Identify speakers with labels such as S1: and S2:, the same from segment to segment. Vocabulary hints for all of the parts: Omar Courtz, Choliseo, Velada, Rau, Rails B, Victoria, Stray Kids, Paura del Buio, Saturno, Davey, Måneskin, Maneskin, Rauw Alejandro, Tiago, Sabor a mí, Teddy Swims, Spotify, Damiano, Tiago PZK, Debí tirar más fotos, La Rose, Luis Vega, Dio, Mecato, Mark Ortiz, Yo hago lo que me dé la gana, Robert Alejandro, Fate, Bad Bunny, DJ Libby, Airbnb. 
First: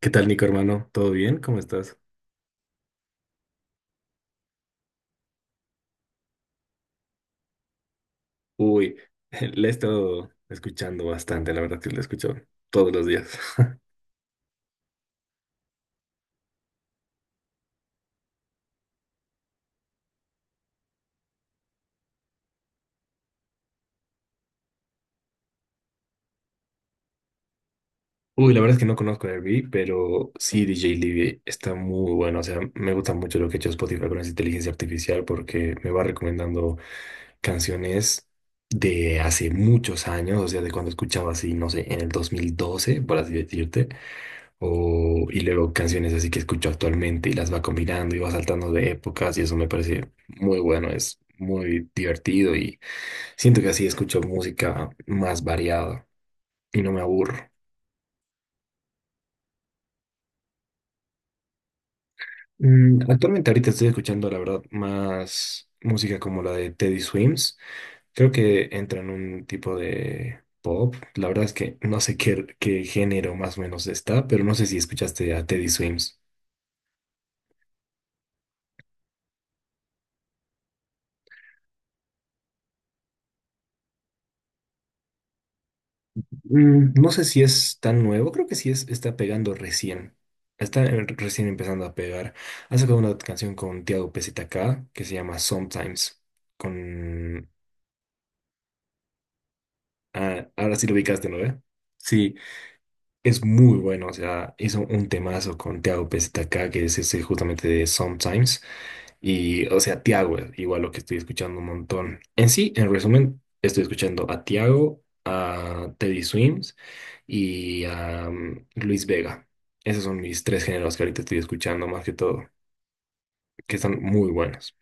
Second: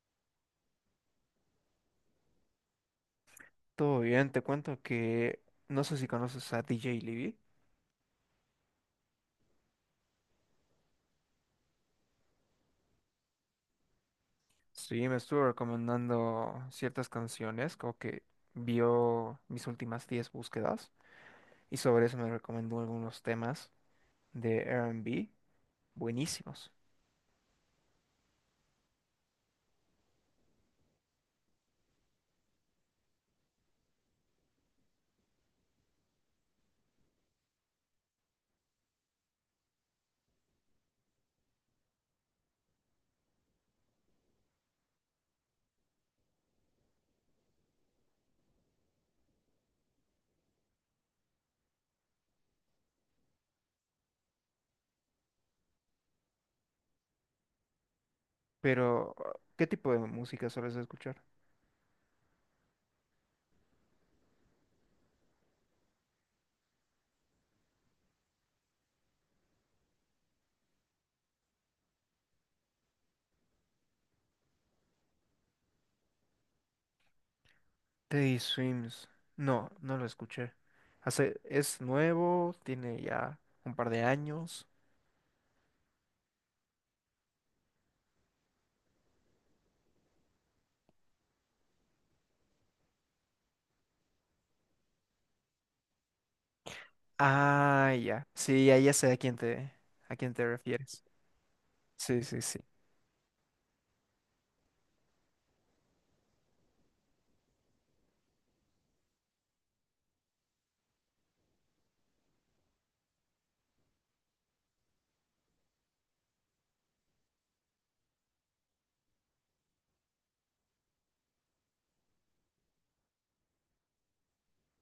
S1: ¿Qué tal, Nico, hermano? ¿Todo bien? ¿Cómo estás?
S2: Todo bien, te cuento que no sé si conoces a DJ Libby.
S1: Uy, la he estado escuchando bastante, la verdad que la escucho todos los días.
S2: Sí, me estuvo recomendando ciertas canciones, como que vio mis últimas 10 búsquedas y sobre eso me recomendó algunos temas de R&B buenísimos.
S1: Uy, la verdad es que no conozco Airbnb, pero sí, DJ Libby está muy bueno. O sea, me gusta mucho lo que ha hecho Spotify con esa inteligencia artificial porque me va recomendando canciones de hace muchos años, o sea, de cuando escuchaba así, no sé, en el 2012, por así decirte, o, y luego canciones así que escucho actualmente y las va combinando y va saltando de épocas y eso me parece muy bueno, es muy divertido y siento que así escucho música más variada y no me aburro.
S2: Pero, ¿qué tipo de música sueles escuchar?
S1: Actualmente ahorita estoy escuchando, la verdad, más música como la de Teddy Swims. Creo que entra en un tipo de pop. La verdad es que no sé qué género más o menos está, pero no sé si escuchaste a Teddy Swims.
S2: Teddy Swims. No, no lo escuché. Hace, es nuevo, tiene ya un par de años.
S1: Mm, no sé si es tan nuevo, creo que sí es, está pegando recién. Está recién empezando a pegar. Ha sacado una canción con Tiago PZK que se llama Sometimes. Con...
S2: Ah, ya. Sí, ya, ya sé a quién te
S1: Ah, ahora sí lo
S2: refieres.
S1: ubicaste, ¿no? ¿Ve?
S2: Sí,
S1: Sí.
S2: sí, sí.
S1: Es muy bueno, o sea, hizo un temazo con Tiago acá que es ese justamente de Sometimes. Y, o sea, Tiago es igual lo que estoy escuchando un montón. En sí, en resumen, estoy escuchando a Tiago, a Teddy Swims y a Luis Vega. Esos son mis tres géneros que ahorita estoy escuchando más que todo, que están muy buenos.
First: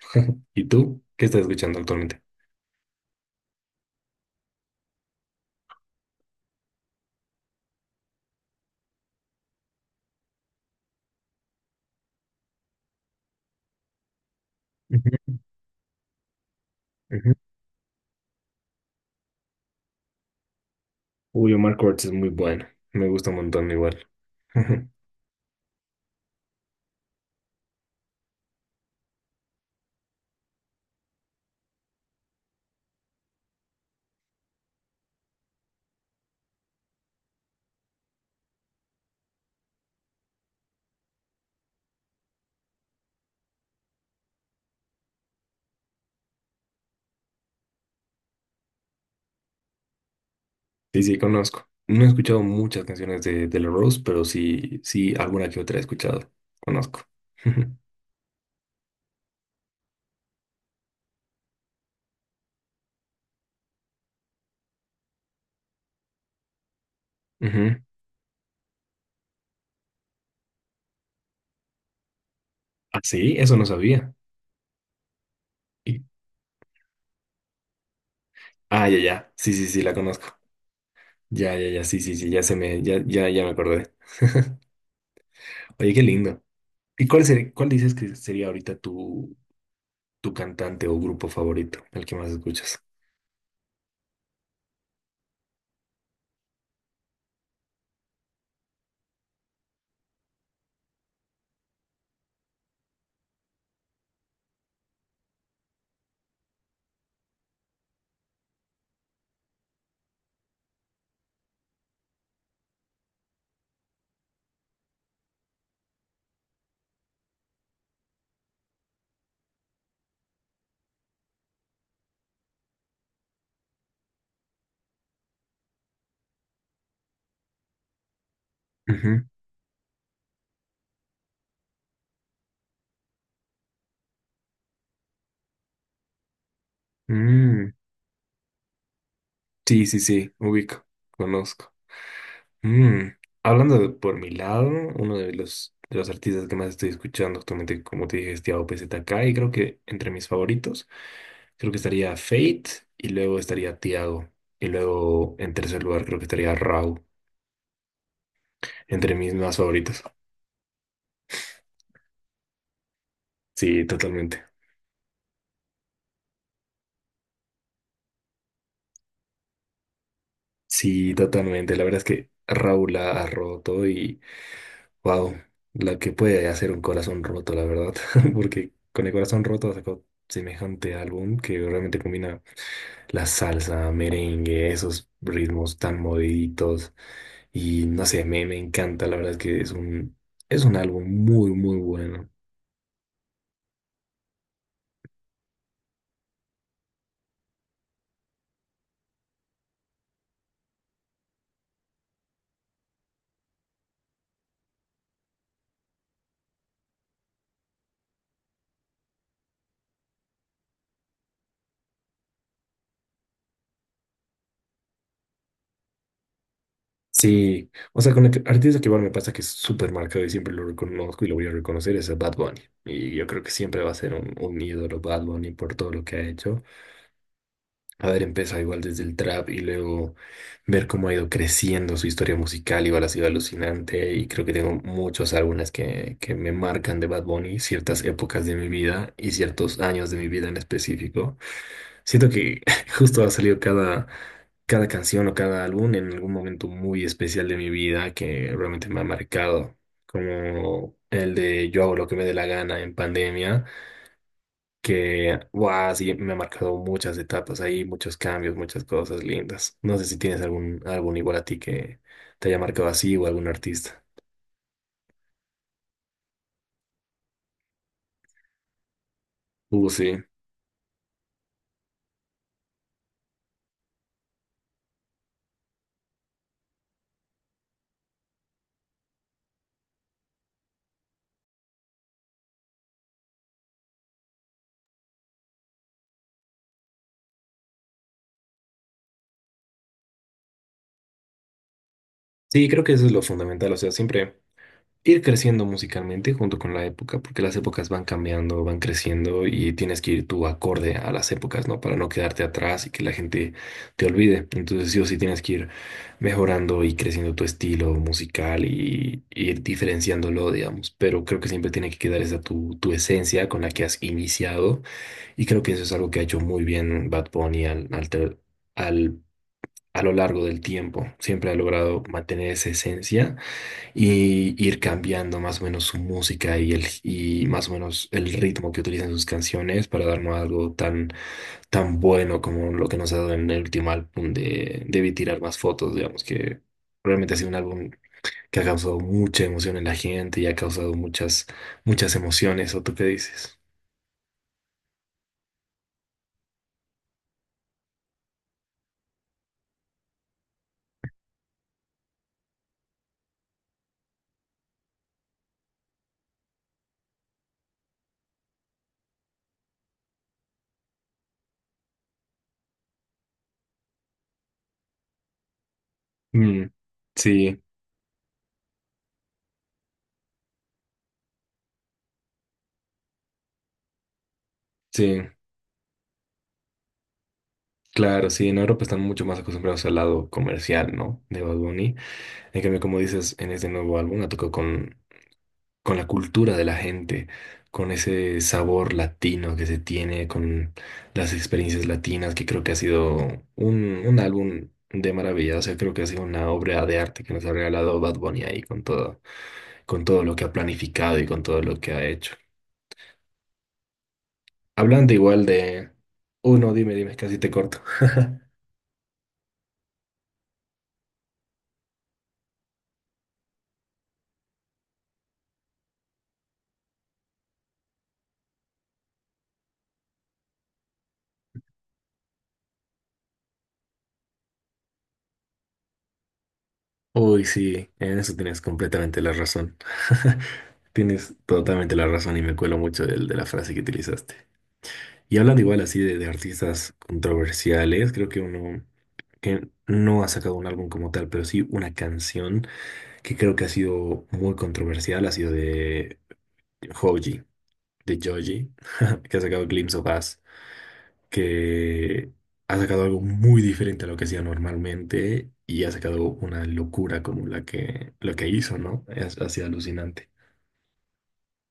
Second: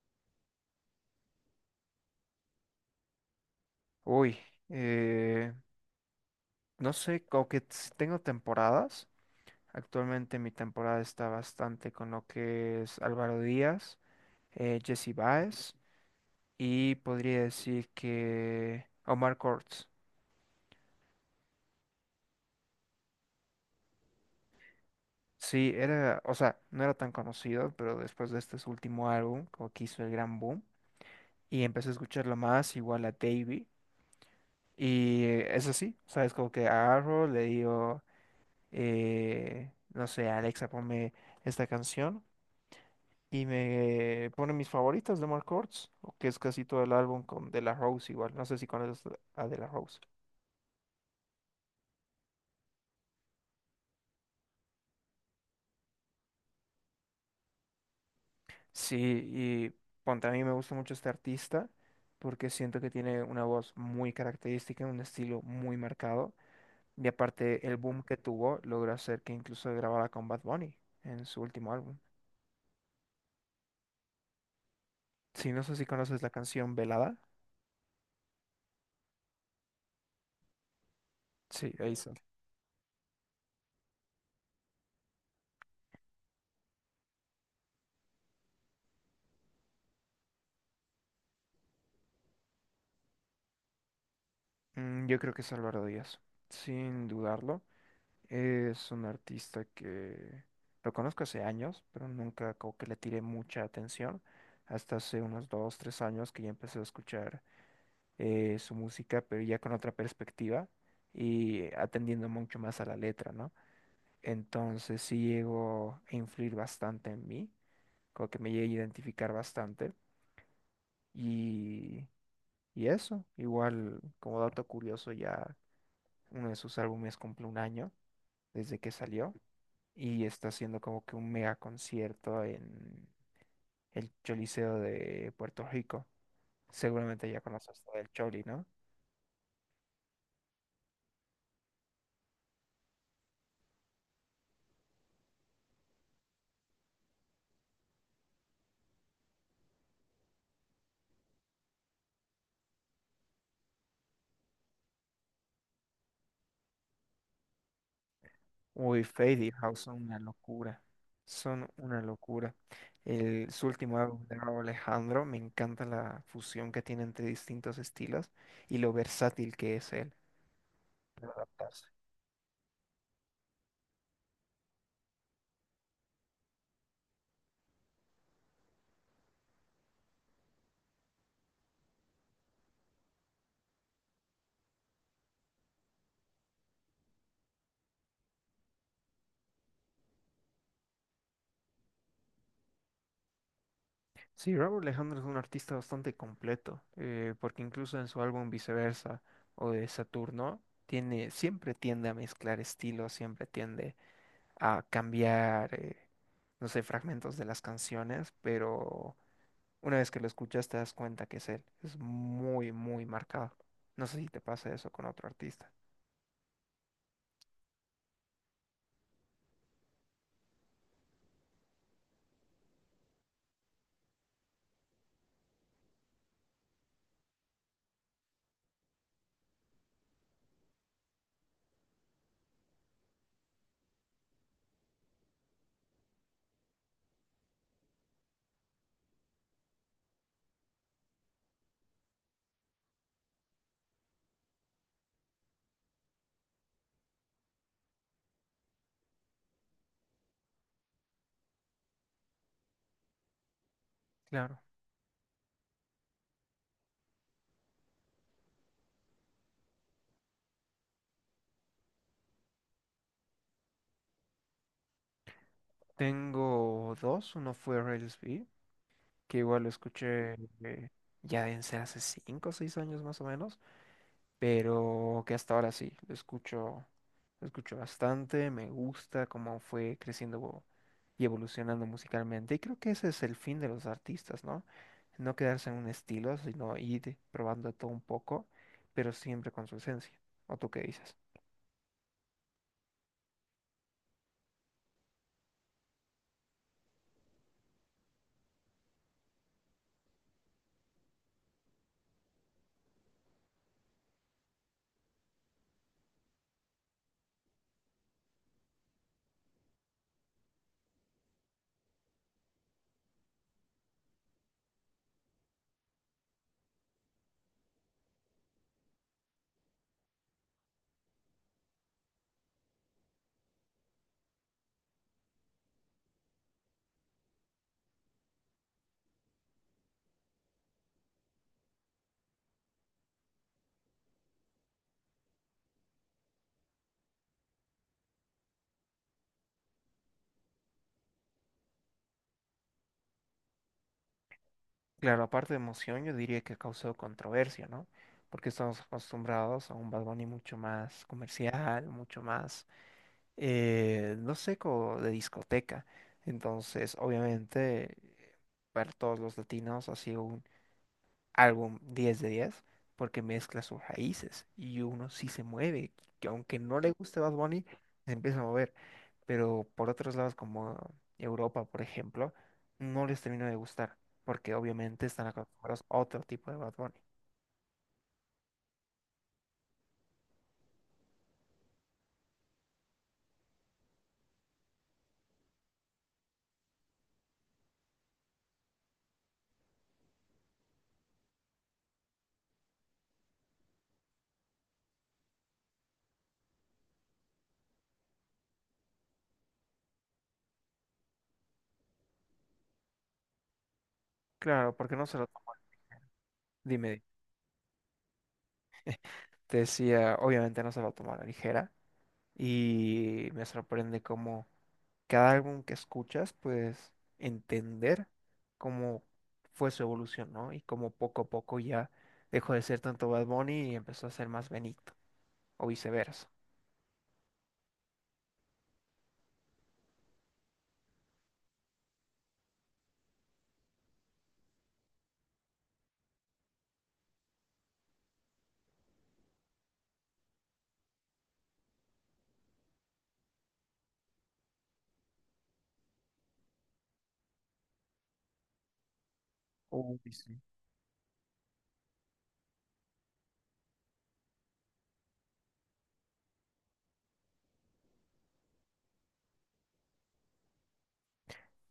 S1: ¿Y tú? ¿Qué estás escuchando actualmente?
S2: Uy, eh, no sé, como que tengo temporadas. Actualmente mi temporada está bastante con lo que es Álvaro Díaz, Jesse
S1: Ujú,
S2: Baez y
S1: ujú.
S2: podría decir que Omar Courtz.
S1: Uy, Omar Courtz es muy bueno. Me gusta un montón igual.
S2: Sí, era, o sea, no era tan conocido, pero después de este su último álbum, como que hizo el gran boom, y empecé a escucharlo más, igual a Davey. Y es así, ¿sabes? Como que agarro, le digo, no sé, Alexa, ponme esta canción. Y me pone mis favoritas de Mark Ortiz, que es casi todo el álbum con De La Rose igual. No sé si conoces a De La Rose.
S1: Sí, sí, conozco. No he escuchado muchas canciones de La Rose, pero sí, sí, alguna que otra he escuchado. Conozco.
S2: Sí, y ponte, a mí me gusta mucho este artista porque siento que tiene una voz muy característica, un estilo muy marcado. Y aparte, el
S1: Ujú.
S2: boom que tuvo logró hacer que incluso grabara con Bad Bunny en su último álbum.
S1: Ah, sí, eso no sabía.
S2: Sí, no sé si
S1: Y-
S2: conoces la canción Velada.
S1: ah, ya, ya. Sí, sí, sí, la conozco. Ya, ya,
S2: Sí,
S1: ya,
S2: ahí
S1: sí,
S2: está.
S1: sí, sí, ya se me, ya, ya, ya me acordé. Oye, qué lindo. ¿Y cuál ser- cuál dices que sería ahorita tu, tu cantante o grupo favorito, el que más escuchas?
S2: Mm, yo creo que es Álvaro Díaz, sin dudarlo. Es un artista que lo conozco hace años, pero nunca como que le tiré mucha atención. Hasta hace unos 2, 3 años que ya empecé a escuchar su música, pero ya con otra perspectiva y atendiendo mucho más a la letra, ¿no? Entonces sí llegó a influir bastante en mí, como que me llegué a identificar bastante. Y, y eso, igual como dato curioso, ya uno de sus álbumes cumple un año desde que
S1: Ujú.
S2: salió. Y está haciendo como que un mega concierto en el Choliseo de Puerto Rico. Seguramente ya
S1: Mm.
S2: conoces todo el Choli, ¿no?
S1: Sí, sí, sí, ubico, conozco. Mm. Hablando de- por mi lado, uno de los artistas que más estoy escuchando actualmente, como te dije, es Tiago PZK, y creo que entre mis favoritos, creo que estaría Fate, y luego estaría Tiago, y luego en tercer lugar creo que estaría Rau,
S2: Uy,
S1: entre mis
S2: Fade y
S1: más
S2: House son
S1: favoritos.
S2: una locura. Son una locura. El, su
S1: Sí,
S2: último álbum de
S1: totalmente.
S2: Rauw Alejandro, me encanta la fusión que tiene entre distintos estilos y lo versátil que es él.
S1: Sí, totalmente. La verdad es que Raúl la ha roto y wow, la que puede hacer un corazón roto, la verdad, porque con el corazón roto sacó semejante álbum que realmente combina la salsa, merengue, esos ritmos tan moviditos. Y no sé, me encanta, la verdad es que es es un álbum muy, muy bueno.
S2: Sí, Robert Alejandro es un artista bastante completo, porque incluso en su álbum Viceversa o de Saturno, tiene, siempre tiende a mezclar estilos, siempre tiende a cambiar, no sé, fragmentos de las canciones, pero una vez que lo escuchas te das cuenta que es él, es muy, muy marcado. No sé si te pasa eso con otro artista.
S1: Sí, o sea, con el que- artista que igual me pasa que es súper marcado y siempre lo reconozco y lo voy a reconocer es a Bad Bunny. Y yo creo que siempre va a ser un ídolo Bad Bunny por todo lo que ha hecho. Haber empezado igual desde el trap y luego ver cómo ha ido creciendo su historia musical, igual ha sido alucinante y creo que tengo muchos álbumes que me marcan de Bad Bunny, ciertas épocas de mi vida y ciertos años de mi vida en específico. Siento que justo ha salido cada, cada canción o cada álbum en algún momento muy especial de mi vida que realmente me ha marcado, como el de Yo hago lo que me dé la gana en pandemia
S2: Claro,
S1: que, wow, sí, me ha marcado muchas etapas ahí, muchos cambios, muchas cosas lindas. No sé si tienes algún álbum igual a ti que te haya marcado así o algún artista.
S2: tengo dos, uno fue Rails B, que igual lo
S1: Sí.
S2: escuché eh, ya en hace 5 o 6 años más o menos, pero que hasta ahora sí, lo escucho bastante, me gusta cómo fue creciendo y evolucionando musicalmente. Y creo que ese es el fin de los artistas, ¿no? No quedarse en un estilo, sino ir probando todo un poco, pero siempre con su esencia. ¿O tú qué dices?
S1: Sí, creo que eso es lo fundamental, o sea, siempre. Ir creciendo musicalmente junto con la época, porque las épocas van cambiando, van creciendo y tienes que ir tú acorde a las épocas, ¿no? Para no quedarte atrás y que la gente te olvide. Entonces sí o sí tienes que ir mejorando y creciendo tu estilo musical y ir diferenciándolo, digamos. Pero creo que siempre tiene que quedar esa tu esencia con la que has iniciado y creo que eso es algo que ha hecho muy bien Bad Bunny al- a lo largo del tiempo. Siempre ha logrado mantener esa esencia y ir cambiando más o menos su música y más o menos el ritmo que utilizan sus canciones para darnos algo tan, tan bueno como lo que nos ha dado en el último álbum de Debí tirar más fotos, digamos que realmente ha sido un álbum que ha causado mucha emoción en la gente y ha causado muchas, muchas emociones, ¿o tú qué dices?
S2: Claro, aparte de emoción, yo diría que causó controversia, ¿no? Porque estamos acostumbrados a un Bad Bunny mucho más comercial, mucho más no sé, como de discoteca. Entonces, obviamente, para todos los latinos ha sido un álbum 10 de 10 porque mezcla sus raíces y uno sí se mueve, que aunque
S1: Mm,
S2: no le guste Bad
S1: sí,
S2: Bunny, se empieza a mover. Pero por otros lados, como Europa, por ejemplo, no les termina de gustar porque obviamente
S1: sí.
S2: están acostumbrados a otro tipo de Bad Bunny.
S1: Claro, sí, en Europa están mucho más acostumbrados al lado comercial, ¿no? De Bad Bunny. En cambio, como dices, en este nuevo álbum ha tocado con la cultura de la gente, con ese sabor latino que se tiene, con las experiencias latinas, que creo que ha sido un álbum de maravilla. O sea, creo que ha sido una obra de arte que nos ha regalado Bad Bunny ahí con todo lo que ha planificado y con todo lo que ha hecho.
S2: Claro, porque no
S1: Hablando
S2: se lo
S1: igual
S2: toman.
S1: de... Uy, no, dime,
S2: Dime,
S1: dime, casi te corto.
S2: te decía, obviamente no se lo toman a la ligera y me sorprende cómo cada álbum que escuchas, pues entender cómo fue su evolución, ¿no? Y cómo poco a poco ya dejó de ser tanto Bad Bunny y empezó a ser más Benito, o viceversa.
S1: Uy, sí, en eso tienes completamente la razón. Tienes totalmente la razón y me cuelo mucho del- de la frase que utilizaste. Y hablando igual así de artistas controversiales, creo que uno que no ha sacado un álbum como tal, pero sí una canción que creo que ha sido muy controversial, ha sido Joji, de Joji, que ha sacado Glimpse
S2: Uy,
S1: of Us,
S2: sí.
S1: que ha sacado algo muy diferente a lo que hacía normalmente y ha sacado una locura como la que, lo que hizo, ¿no? Es, ha sido alucinante.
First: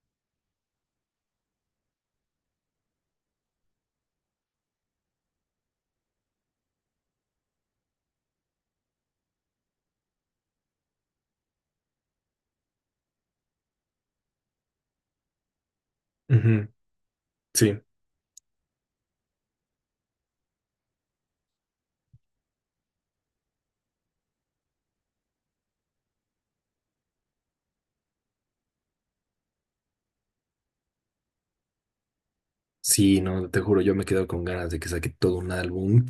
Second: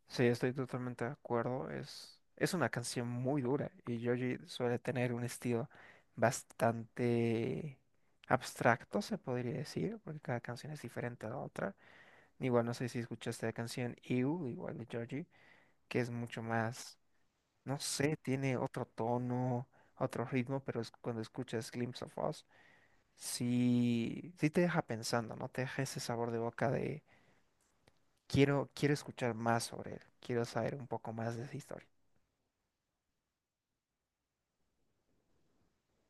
S2: Sí, estoy totalmente de acuerdo. Es una canción muy dura y Joji suele tener un estilo bastante abstracto, se podría decir, porque cada canción es diferente a la otra. Igual no sé si escuchaste la canción You, igual de Joji, que es mucho
S1: Ujú.
S2: más, no
S1: Sí.
S2: sé, tiene otro tono, otro ritmo, pero es cuando escuchas Glimpse of Us, sí, sí te deja pensando, ¿no? Te deja ese sabor de boca de quiero, quiero escuchar más sobre él, quiero saber un poco más de esa historia.
S1: Sí, no, te juro, yo me quedo con ganas de que saque todo un álbum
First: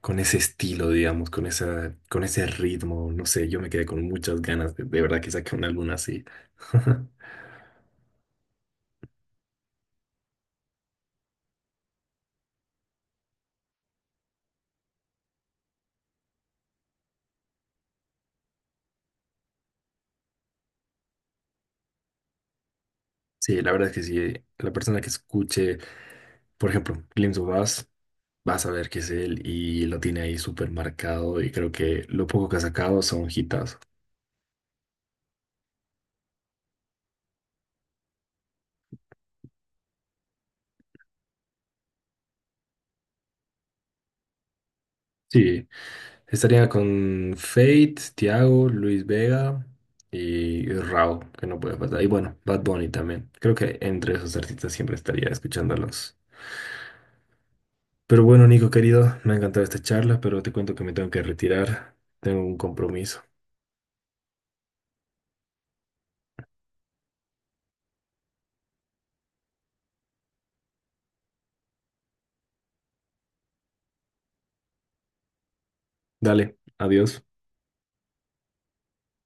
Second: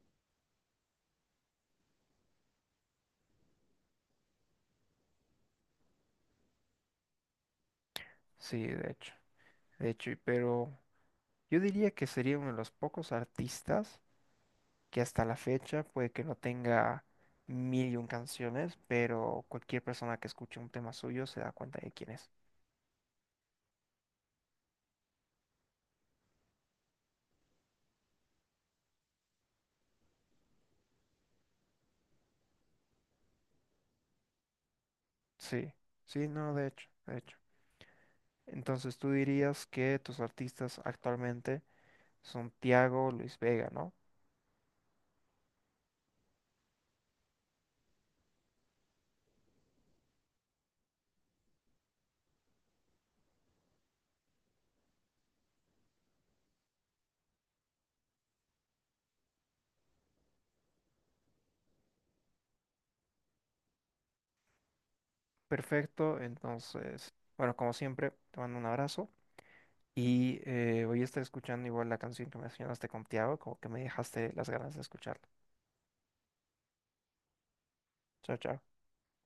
S1: con ese estilo, digamos, con esa, con ese ritmo, no sé, yo me quedé con muchas ganas de verdad que saque un álbum así.
S2: Sí, de hecho, y pero yo diría que sería uno de los pocos artistas que hasta la fecha puede que no tenga mil y un canciones, pero cualquier persona que escuche un tema suyo se da cuenta de quién es.
S1: Sí, la verdad es que sí, la persona que escuche, por ejemplo, Glimpse of Us, va a saber que es él y lo tiene ahí súper marcado y creo que lo poco que ha sacado son hitas.
S2: Sí, sí, no, de hecho, de hecho. Entonces tú dirías que tus artistas actualmente son Tiago, Luis Vega, ¿no?
S1: Sí. Estaría con Fate, Tiago, Luis Vega y Rao, que no puede faltar. Y bueno, Bad Bunny también. Creo que entre esos artistas siempre estaría escuchándolos. Pero bueno, Nico querido, me ha encantado esta charla, pero te cuento que me tengo que retirar. Tengo un compromiso.
S2: Perfecto, entonces, bueno, como siempre, te mando un abrazo y voy a estar escuchando igual la canción que mencionaste con Tiago, como que me dejaste las ganas de escucharla.
S1: Dale, adiós.
S2: Chao, chao.